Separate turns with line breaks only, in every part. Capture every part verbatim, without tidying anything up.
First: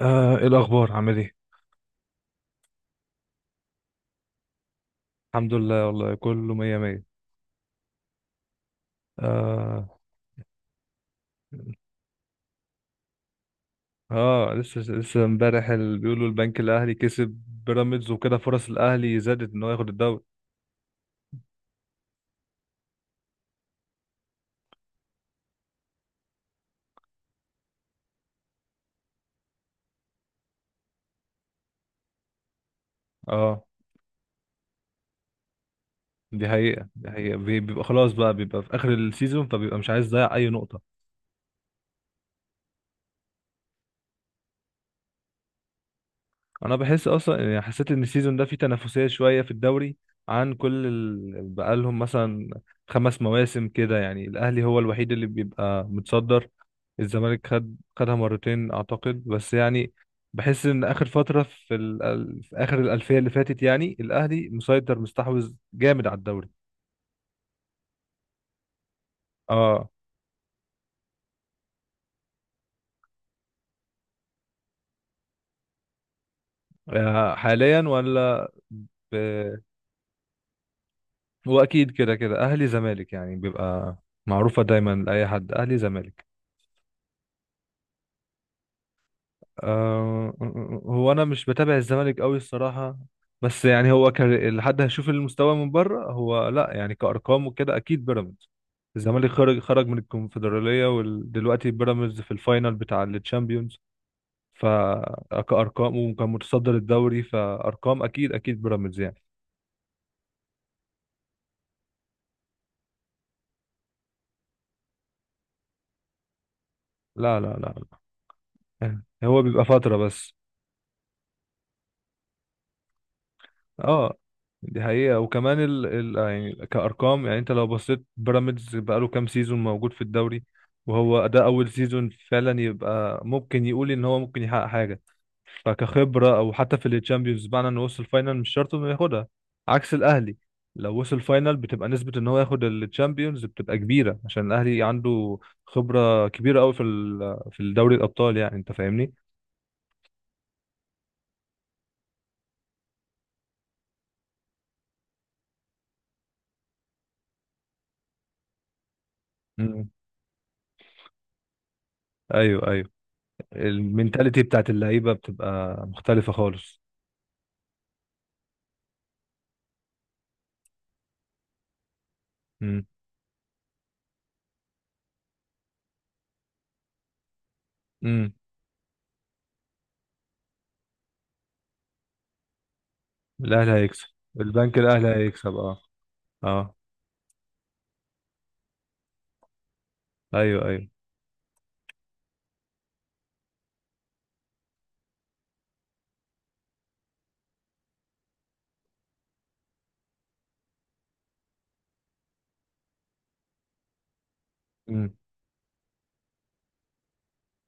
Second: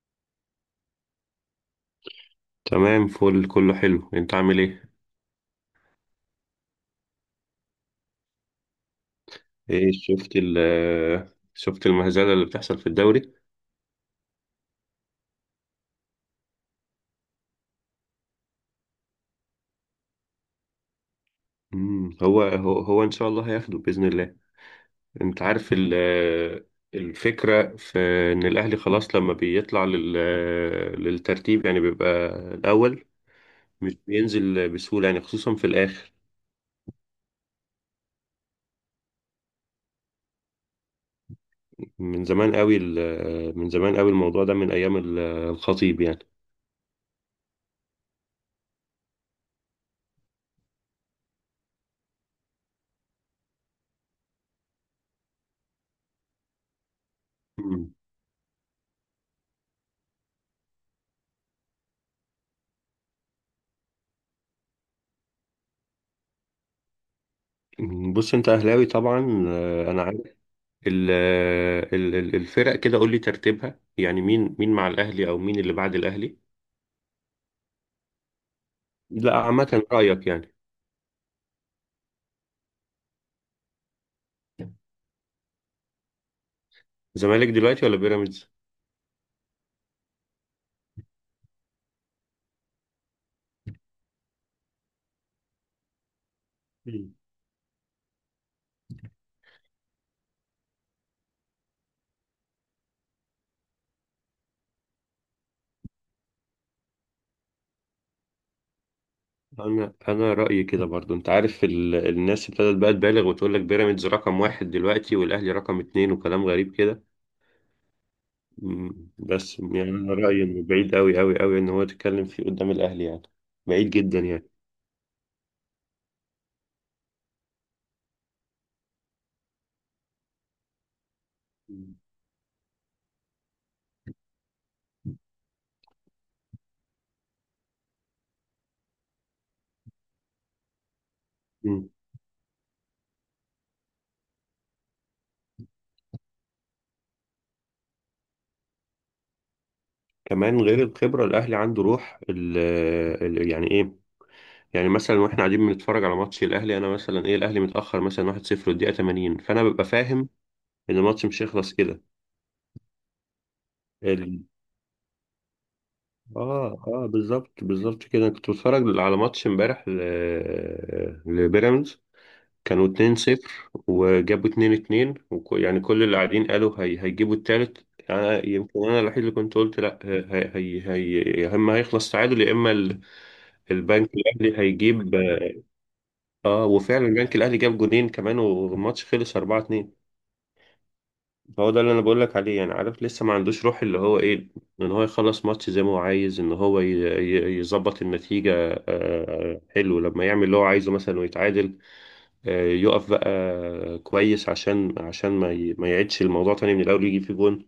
آه، ايه الاخبار؟ عامل ايه؟
تمام، فل، كله حلو. انت عامل ايه؟
الحمد لله، والله كله مية مية. آه.
ايه شفت ال شفت المهزله اللي بتحصل في الدوري.
اه، لسه لسه امبارح ال- بيقولوا البنك الاهلي كسب بيراميدز، وكده فرص الاهلي زادت ان هو ياخد الدوري.
مم. هو هو هو ان شاء الله هياخده باذن الله. انت عارف ال الفكره في ان الاهلي خلاص لما بيطلع لل للترتيب يعني، بيبقى الاول،
اه،
مش بينزل بسهوله يعني خصوصا في الاخر.
دي حقيقة، دي حقيقة. بي- بيبقى خلاص بقى، بيبقى في اخر السيزون، فبيبقى مش عايز يضيع اي نقطة.
من زمان قوي ال- من زمان قوي الموضوع ده من ايام ال- الخطيب يعني.
انا بحس اصلا، يعني حسيت ان السيزون ده فيه تنافسيه شويه في الدوري، عن كل ال... بقالهم مثلا خمس مواسم كده، يعني الاهلي هو الوحيد اللي بيبقى متصدر. الزمالك خد خدها مرتين اعتقد، بس يعني بحس ان اخر فتره في, ال... ال- في اخر الالفيه اللي فاتت، يعني الاهلي مسيطر، مستحوذ جامد على الدوري.
مم. بص، انت اهلاوي طبعا.
اه.
آه، انا، ال- ال- ال- الفرق كده قول لي ترتيبها يعني، مين مين مع الاهلي او مين اللي بعد الاهلي؟
آه، حاليا ولا ب...
لا، عامه رايك يعني.
هو اكيد كده كده، اهلي زمالك يعني، بيبقى معروفه دايما لاي حد، اهلي زمالك.
زمالك دلوقتي ولا بيراميدز؟
آه، هو انا مش بتابع الزمالك قوي الصراحه، بس يعني هو كان لحد هشوف المستوى من بره، هو لا يعني
مم.
كارقام وكده اكيد بيراميدز. الزمالك خرج خرج من الكونفدراليه، ودلوقتي بيراميدز في الفاينل بتاع التشامبيونز، فكارقام. وكان متصدر الدوري، فارقام اكيد اكيد بيراميدز يعني.
انا انا رايي كده. برضو انت عارف ال... الناس ابتدت بقى تبالغ وتقول لك بيراميدز رقم واحد دلوقتي والاهلي رقم اتنين وكلام غريب كده.
لا، لا، لا، لا. يعني
أمم،
هو
بس
بيبقى
يعني
فتره
انا
بس.
رايي انه بعيد قوي قوي قوي ان هو يتكلم فيه قدام الاهلي يعني، بعيد
اه،
جدا يعني.
دي حقيقة. وكمان ال... ال... آه، يعني كأرقام، يعني انت لو بصيت بيراميدز بقاله كام سيزون موجود في الدوري، وهو ده أول
مم.
سيزون فعلا. يبقى ممكن يقول إن هو ممكن يحقق حاجة، فكخبرة. أو حتى في الشامبيونز، بمعنى إنه وصل فاينل مش شرط إنه ياخدها، عكس الأهلي. لو وصل فاينل بتبقى
أمم.
نسبة إن هو ياخد الشامبيونز بتبقى كبيرة، عشان الأهلي عنده خبرة كبيرة أوي في ال... في الدوري الأبطال. يعني أنت فاهمني؟
كمان غير الخبره الاهلي عنده روح ال... ال... يعني ايه، يعني مثلا واحنا قاعدين بنتفرج على ماتش الاهلي، انا مثلا، ايه، الاهلي متاخر مثلا واحد صفر والدقيقه تمانين، فانا ببقى
مم.
فاهم ان الماتش مش هيخلص كده.
أيوه، أيوه. المينتاليتي
ال...
بتاعت اللعيبه بتبقى مختلفه
اه
خالص.
اه بالظبط، بالظبط كده. أنا كنت بتفرج على ماتش امبارح ل... لبيراميدز،
امم.
كانوا اتنين صفر وجابوا اتنين اتنين وك... يعني كل اللي قاعدين قالوا هي... هيجيبوا التالت.
امم.
انا يمكن انا الوحيد اللي كنت قلت لا، هي... هي... هي... يا اما هيخلص تعادل يا اما ال...
الاهلي هيكسب.
البنك الاهلي
البنك الاهلي
هيجيب.
هيكسب، اه.
اه،
اه.
وفعلا البنك الاهلي جاب جونين كمان والماتش خلص اربعه اتنين.
ايوه، ايوه.
فهو ده اللي انا بقول لك عليه يعني. عارف؟ لسه ما عندوش روح اللي هو ايه، ان هو يخلص ماتش زي ما هو عايز، ان هو ي- ي- يظبط النتيجه. آه، حلو، لما يعمل اللي هو عايزه مثلا ويتعادل، آه، يقف بقى، كويس، عشان
امم.
عشان ما ي- ما يعيدش الموضوع تاني من الاول يجيب فيه جون.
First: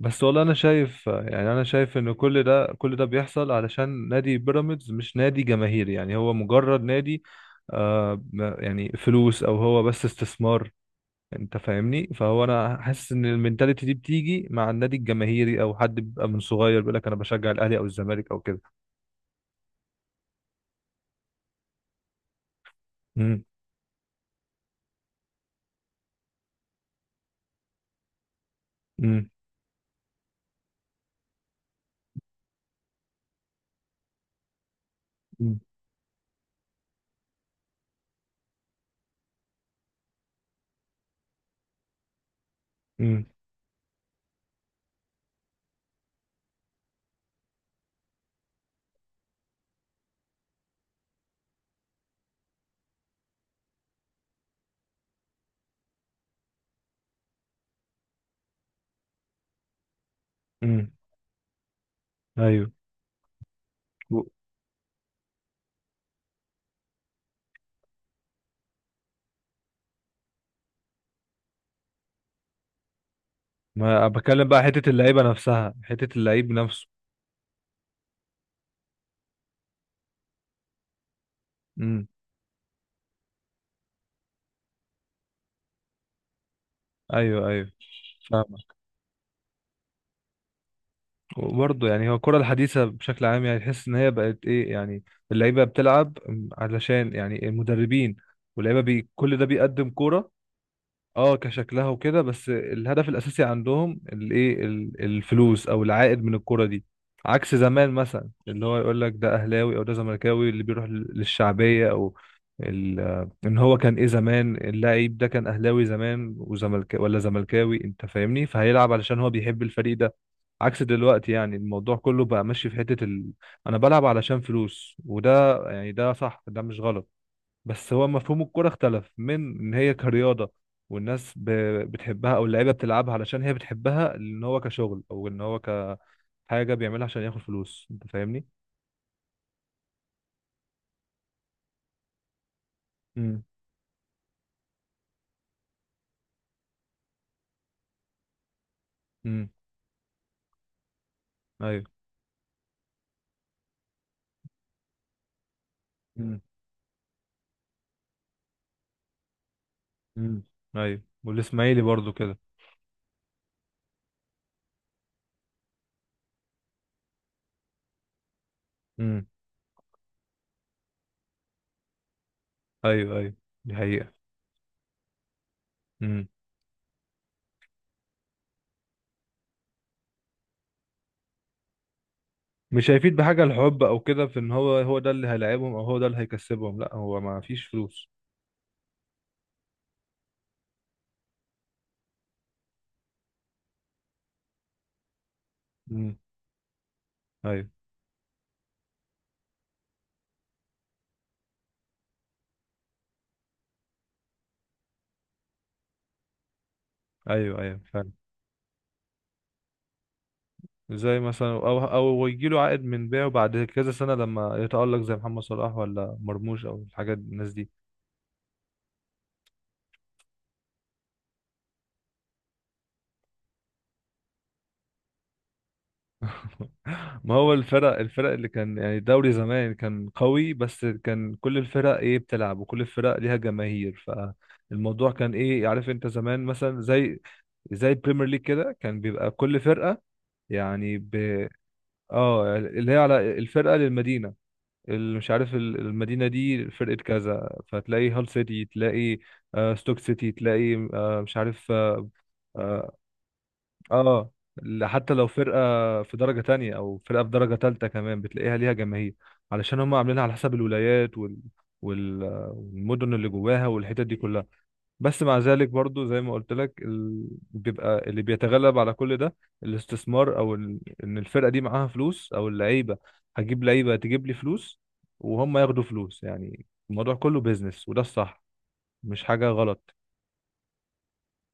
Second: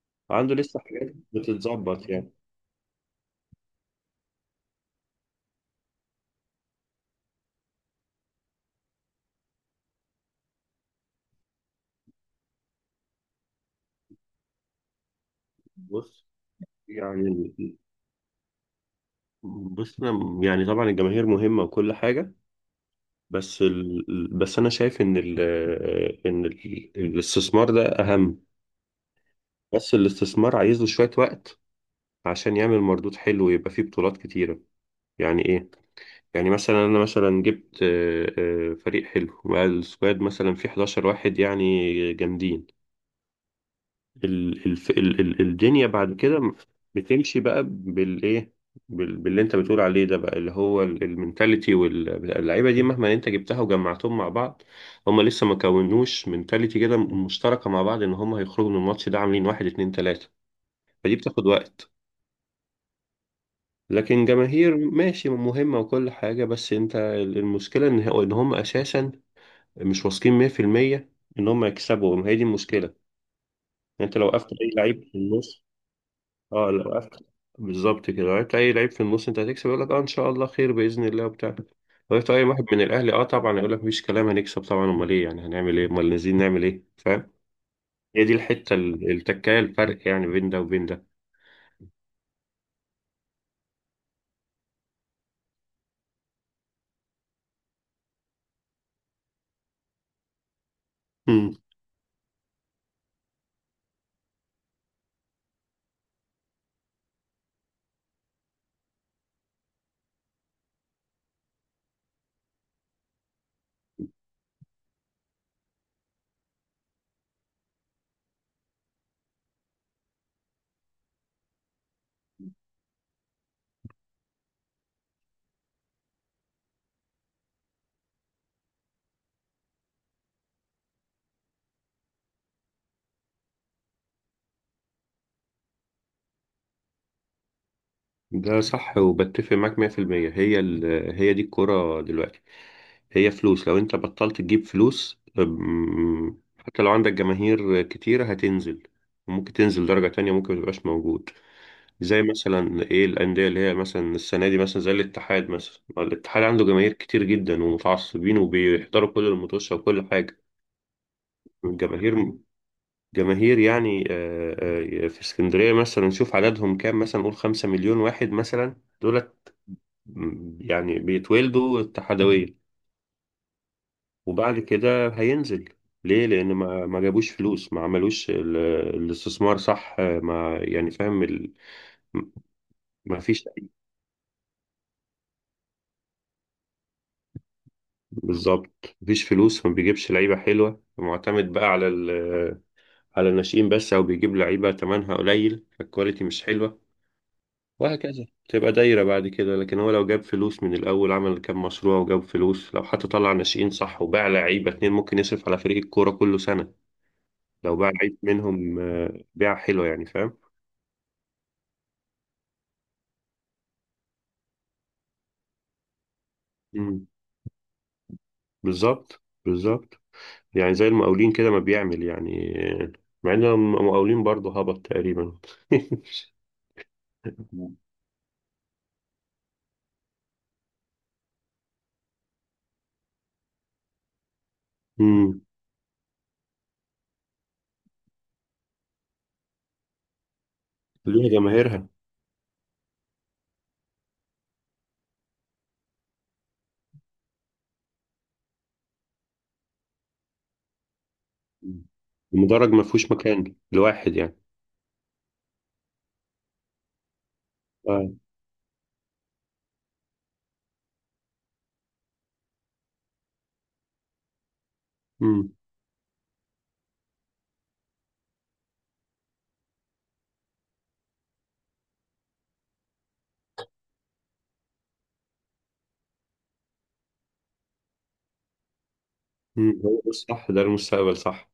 بس والله انا
عنده لسه
شايف،
حاجات
يعني انا شايف
بتتظبط
ان
يعني.
كل ده، كل ده بيحصل علشان نادي بيراميدز مش نادي جماهيري، يعني هو مجرد نادي. آه، ما- يعني فلوس، او هو بس استثمار. انت فاهمني؟ فهو انا حاسس ان المينتاليتي دي بتيجي مع النادي الجماهيري، او حد
بص،
بيبقى من صغير بيقول لك انا بشجع
يعني،
الاهلي او الزمالك او كده.
بص أنا- يعني طبعا الجماهير مهمه وكل حاجه،
امم.
بس ال... بس انا شايف ان ال... ان ال... الاستثمار ده اهم، بس الاستثمار عايز له شوية وقت عشان يعمل مردود حلو ويبقى فيه بطولات كتيرة. يعني ايه؟ يعني مثلا انا مثلا جبت، آه، آه، فريق حلو والسكواد مثلا فيه احد عشر واحد يعني جامدين.
امم.
ال- الف- ال- ال- الدنيا بعد كده بتمشي بقى بالايه؟ بال- باللي انت بتقول عليه ده بقى، اللي هو ال- المنتاليتي. واللعيبه دي مهما انت جبتها وجمعتهم مع بعض، هم لسه ما كونوش منتاليتي كده مشتركه مع بعض، ان هم هيخرجوا من الماتش ده عاملين واحد اتنين تلاته.
امم.
فدي بتاخد وقت.
ايوه. و-
لكن جماهير، ماشي، مهمه وكل حاجه، بس انت المشكله ان هو- ان هم اساسا مش واثقين مية في المية ان هم يكسبوا. ما هي دي المشكله.
ما
يعني انت لو
بتكلم
وقفت
بقى
اي
حته
لعيب في
اللعيبه
النص،
نفسها، حته اللعيب
اه
نفسه.
لو عرفت، بالظبط كده، لو عرفت اي لعيب في النص انت هتكسب، يقول لك اه ان شاء الله خير باذن الله وبتاع. لو
امم.
عرفت اي واحد من الاهلي، اه طبعا، يقول لك مفيش كلام هنكسب طبعا، امال ايه يعني، هنعمل ايه، امال نازلين نعمل ايه؟ فاهم؟
ايوه، ايوه.
هي دي
فاهمة.
الحته، ال- التكايه، الفرق يعني بين ده وبين ده.
وبرضه يعني هو الكرة الحديثة بشكل عام، يعني تحس إن هي بقت إيه يعني. اللعيبة بتلعب علشان يعني المدربين، واللعيبة بي كل ده بيقدم كرة. اه، كشكلها وكده، بس الهدف الاساسي عندهم الايه، ال- الفلوس او العائد من الكرة دي. عكس زمان مثلا، اللي هو يقول لك ده اهلاوي او ده زملكاوي، اللي بيروح لل- للشعبية، او ال- ان هو كان ايه زمان، اللاعب ده كان اهلاوي زمان وزملك ولا زملكاوي، انت فاهمني؟ فهيلعب علشان هو بيحب الفريق ده. عكس دلوقتي، يعني الموضوع كله بقى ماشي في حتة ال... انا بلعب علشان فلوس، وده يعني ده صح، ده مش غلط. بس هو مفهوم الكرة اختلف، من ان هي كرياضة، والناس ب- بتحبها، او اللعيبة بتلعبها علشان هي بتحبها، ان هو كشغل او ان هو كحاجة بيعملها عشان ياخد فلوس. انت فاهمني؟
ده صح، وبتفق معاك مية في المية. هي ال... هي دي الكرة دلوقتي، هي
امم.
فلوس. لو انت بطلت تجيب فلوس، أم، حتى لو عندك جماهير كتيرة هتنزل،
امم.
وممكن تنزل درجة تانية، ممكن متبقاش موجود.
ايوه.
زي مثلا، ايه، الأندية اللي هي مثلا السنة دي، مثلا زي الاتحاد، مثلا
امم.
الاتحاد عنده جماهير كتير جدا ومتعصبين وبيحضروا كل الماتشات وكل حاجة.
امم. ايوه، والاسماعيلي برضو
الجماهير،
كده.
جماهير يعني، آه، آه، في اسكندرية مثلا نشوف عددهم كام، مثلا نقول خمسة مليون واحد مثلا.
امم.
دول م- يعني بيتولدوا اتحادوية.
ايوه، ايوه. دي حقيقة.
وبعد كده هينزل. ليه؟
امم.
لأن ما ما جابوش فلوس، ما عملوش ال- الاستثمار صح. ما يعني، فاهم ال...
مش هيفيد
ما
بحاجة
فيش.
الحب او كده، في ان هو هو ده اللي هيلاعبهم او هو ده اللي هيكسبهم، لا، هو ما فيش فلوس.
بالظبط، ما فيش فلوس، ما بيجيبش لعيبة حلوة، معتمد بقى على ال... على الناشئين بس، أو بيجيب لعيبة تمنها قليل
امم.
فالكواليتي مش حلوة.
ايوه،
وهكذا تبقى دايرة. بعد كده لكن هو لو جاب فلوس من الأول، عمل كام مشروع وجاب فلوس، لو حتى طلع ناشئين صح وباع لعيبة اتنين، ممكن يصرف على فريق الكورة كله سنة.
ايوه،
لو
ايوه.
باع العيب منهم، آه، بيعة حلوة يعني. فاهم.
زي مثلا، او او يجي له عائد من بيعه بعد كذا سنه لما يتالق، زي محمد صلاح ولا مرموش، او
مم.
الحاجات الناس دي.
بالظبط بالظبط. يعني زي المقاولين كده ما بيعمل يعني، مع ان المقاولين برضه هبط تقريبا.
ما هو، الفرق الفرق اللي كان يعني الدوري زمان كان قوي، بس كان كل الفرق ايه بتلعب، وكل الفرق ليها جماهير. فالموضوع كان
مم.
ايه، عارف انت زمان مثلا زي زي البريمير ليج كده، كان بيبقى كل فرقة، يعني ب
ليها جماهيرها.
اه اللي هي على الفرقة للمدينة. ال- مش عارف، ال- المدينة دي فرقة كذا، فتلاقي هال سيتي، تلاقي آه ستوك سيتي، تلاقي آه، مش عارف،
مم.
اه,
المدرج ما
آه.
فيهوش مكان لواحد
آه،
يعني.
ل- حتى لو فرقة في درجة تانية، أو فرقة في درجة تالتة
آه.
كمان، بتلاقيها ليها جماهير. علشان هم عاملينها على حسب الولايات، وال... وال... والمدن اللي جواها، والحتت دي كلها. بس مع
مم.
ذلك برضو، زي ما قلت لك، ال... بيبقى اللي بيتغلب على كل ده الاستثمار، او ال... ان الفرقه دي معاها فلوس، او اللعيبه. هجيب لعيبه تجيب لي فلوس، وهم ياخدوا فلوس. يعني الموضوع كله بيزنس، وده الصح، مش حاجه
مم.
غلط.
هو ده الصح، ده المستقبل، صح.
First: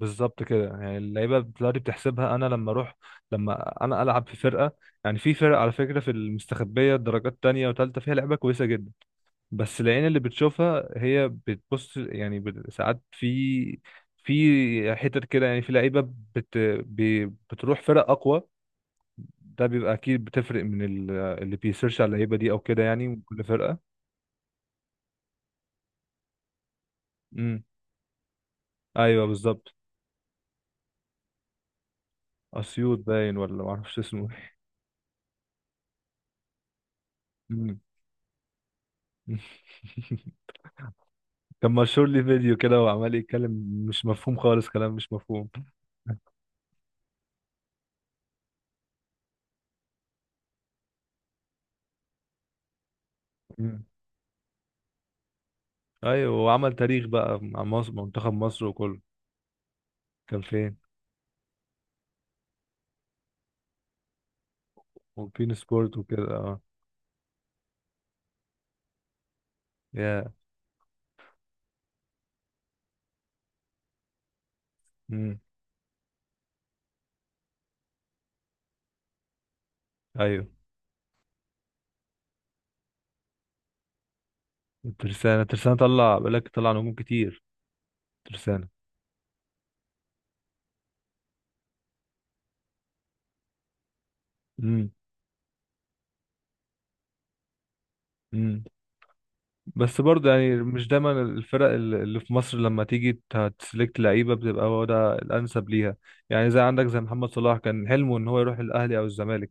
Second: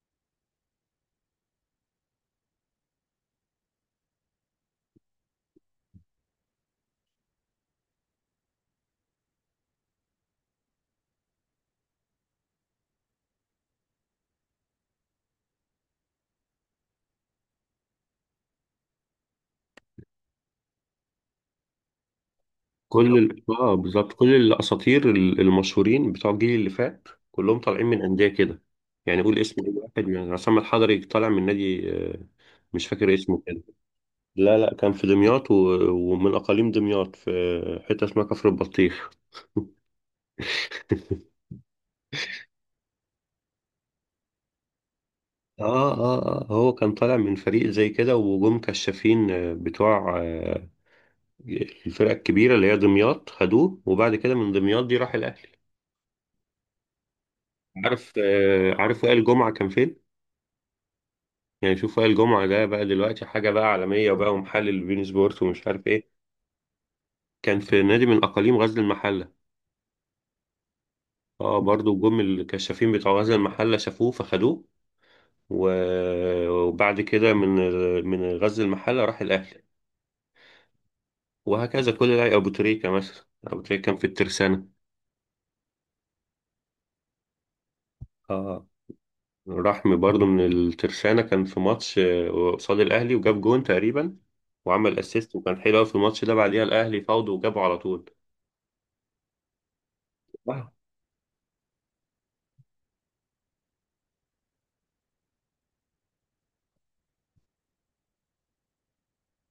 بالظبط كده. يعني اللعيبه دلوقتي بتحسبها، انا لما اروح، لما انا العب في فرقه. يعني في فرق، على فكره، في المستخبيه درجات تانية وتالتة فيها لعيبه كويسه جدا. بس العين اللي بتشوفها هي بتبص، يعني بت- ساعات في في حتت كده، يعني في لعيبه بت بي- بتروح فرق اقوى، ده بيبقى اكيد بتفرق من ال- اللي بيسيرش على اللعيبه دي او كده، يعني
كل
من
ال...
كل
اه
فرقه.
بالظبط، كل الاساطير ال- المشهورين بتوع الجيل اللي فات كلهم
امم.
طالعين من انديه كده. يعني
ايوه
قول اسم اي
بالظبط.
واحد، من عصام الحضري، طالع من نادي، آه، مش
اسيوط
فاكر
باين،
اسمه
ولا
كده.
ما اعرفش اسمه.
لا لا، كان في دمياط، و... ومن أقاليم دمياط،
امم.
في حتة اسمها كفر البطيخ.
كان مشهور لي فيديو كده وعمال يتكلم، مش مفهوم خالص، كلام مش مفهوم.
آه آه آه، هو كان طالع من فريق زي كده، وجم كشافين، آه، بتوع آه، الفرقة الكبيرة اللي هي دمياط، خدوه.
امم.
وبعد كده من دمياط دي راح الأهلي.
ايوه، وعمل تاريخ بقى مع مصر،
عارف
منتخب مصر
آه،
وكله.
عارف وائل جمعة كان فين؟
كان فين؟
يعني شوف، وائل جمعة ده بقى دلوقتي حاجة بقى عالمية، وبقى ومحلل بين سبورت
وبين
ومش عارف
سبورت
إيه.
وكده، اه.
كان في نادي من أقاليم غزل المحلة.
يا.
اه برضو جم الكشافين بتوع غزل المحلة شافوه فخدوه.
امم.
و- وبعد كده من ال- من غزل المحلة راح الأهلي.
ايوه.
وهكذا كل لاعب. أبو تريكة مثلا، أبو تريكة كان في الترسانة.
الترسانة، الترسانة طلع، بقولك طلع نجوم كتير،
اه،
ترسانة.
راح، م- برضه من الترسانة، كان في ماتش، آه، قصاد الأهلي، وجاب جون تقريبا،
امم.
وعمل أسيست، وكان حلو أوي في الماتش ده. بعديها الأهلي فاوضوا وجابوا على طول.
امم. بس برضه، يعني
اه.
مش دايما الفرق ال- اللي في مصر لما تيجي ت- تسلكت لعيبة، بتبقى هو ده الأنسب ليها. يعني زي عندك زي محمد صلاح، كان حلمه إن هو يروح الأهلي أو الزمالك.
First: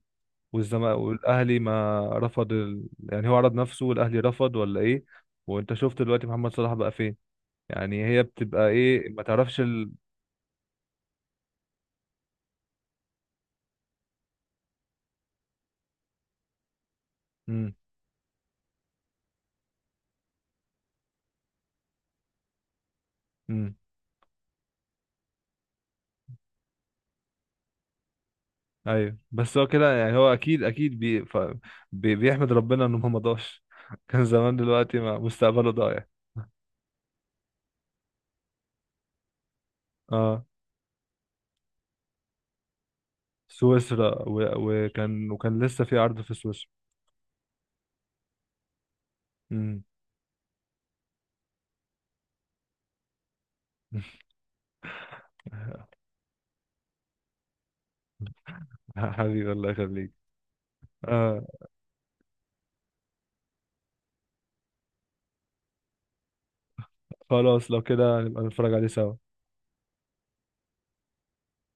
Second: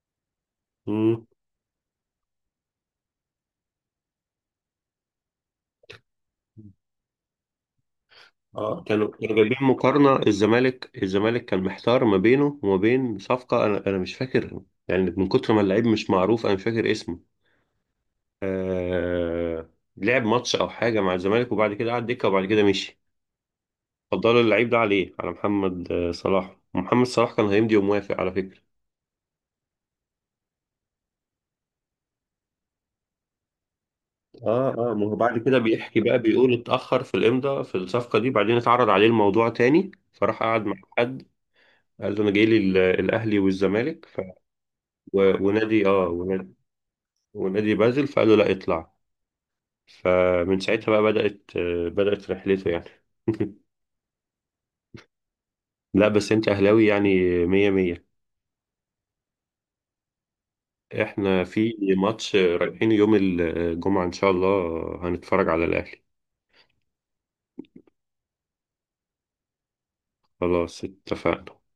والزم...
مم.
والأهلي ما رفض ال... يعني هو عرض نفسه، والأهلي رفض ولا إيه؟ وأنت شفت دلوقتي محمد صلاح بقى فين؟ يعني هي بتبقى
اه، كانوا
إيه، ما
كانوا جايبين
تعرفش ال...
مقارنة. الزمالك، الزمالك كان محتار ما بينه وما بين صفقة، أنا أنا مش فاكر، يعني من كتر ما اللعيب مش معروف أنا مش فاكر اسمه.
مم.
آه، لعب ماتش او حاجه مع الزمالك، وبعد كده قعد دكه، وبعد كده مشي.
مم.
فضلوا اللعيب ده عليه، على محمد آه، صلاح. محمد صلاح كان هيمضي وموافق على فكره.
ايوه، بس هو كده. يعني هو اكيد اكيد بي ف... بي بيحمد ربنا انه ما ضاعش. كان زمان،
اه اه،
دلوقتي
ما هو
ما
بعد كده
مستقبله
بيحكي
ضايع.
بقى، بيقول اتاخر في الامضاء في الصفقه دي، بعدين اتعرض عليه الموضوع تاني، فراح
اه.
قعد مع حد، قال له انا جاي لي ال- الاهلي والزمالك ف...
سويسرا، و... وكان
و...
وكان لسه
ونادي
في
اه
عرض في
ونادي,
سويسرا.
ونادي بازل. فقال له لا اطلع.
امم.
فمن ساعتها بقى بدات آه، بدات رحلته يعني. لا بس انت اهلاوي يعني. مية مية.
حبيبي الله يخليك.
احنا
آه.
في ماتش رايحين يوم الجمعة ان شاء الله، هنتفرج على الاهلي.
خلاص لو كده نبقى نتفرج عليه سوا.
خلاص اتفقنا.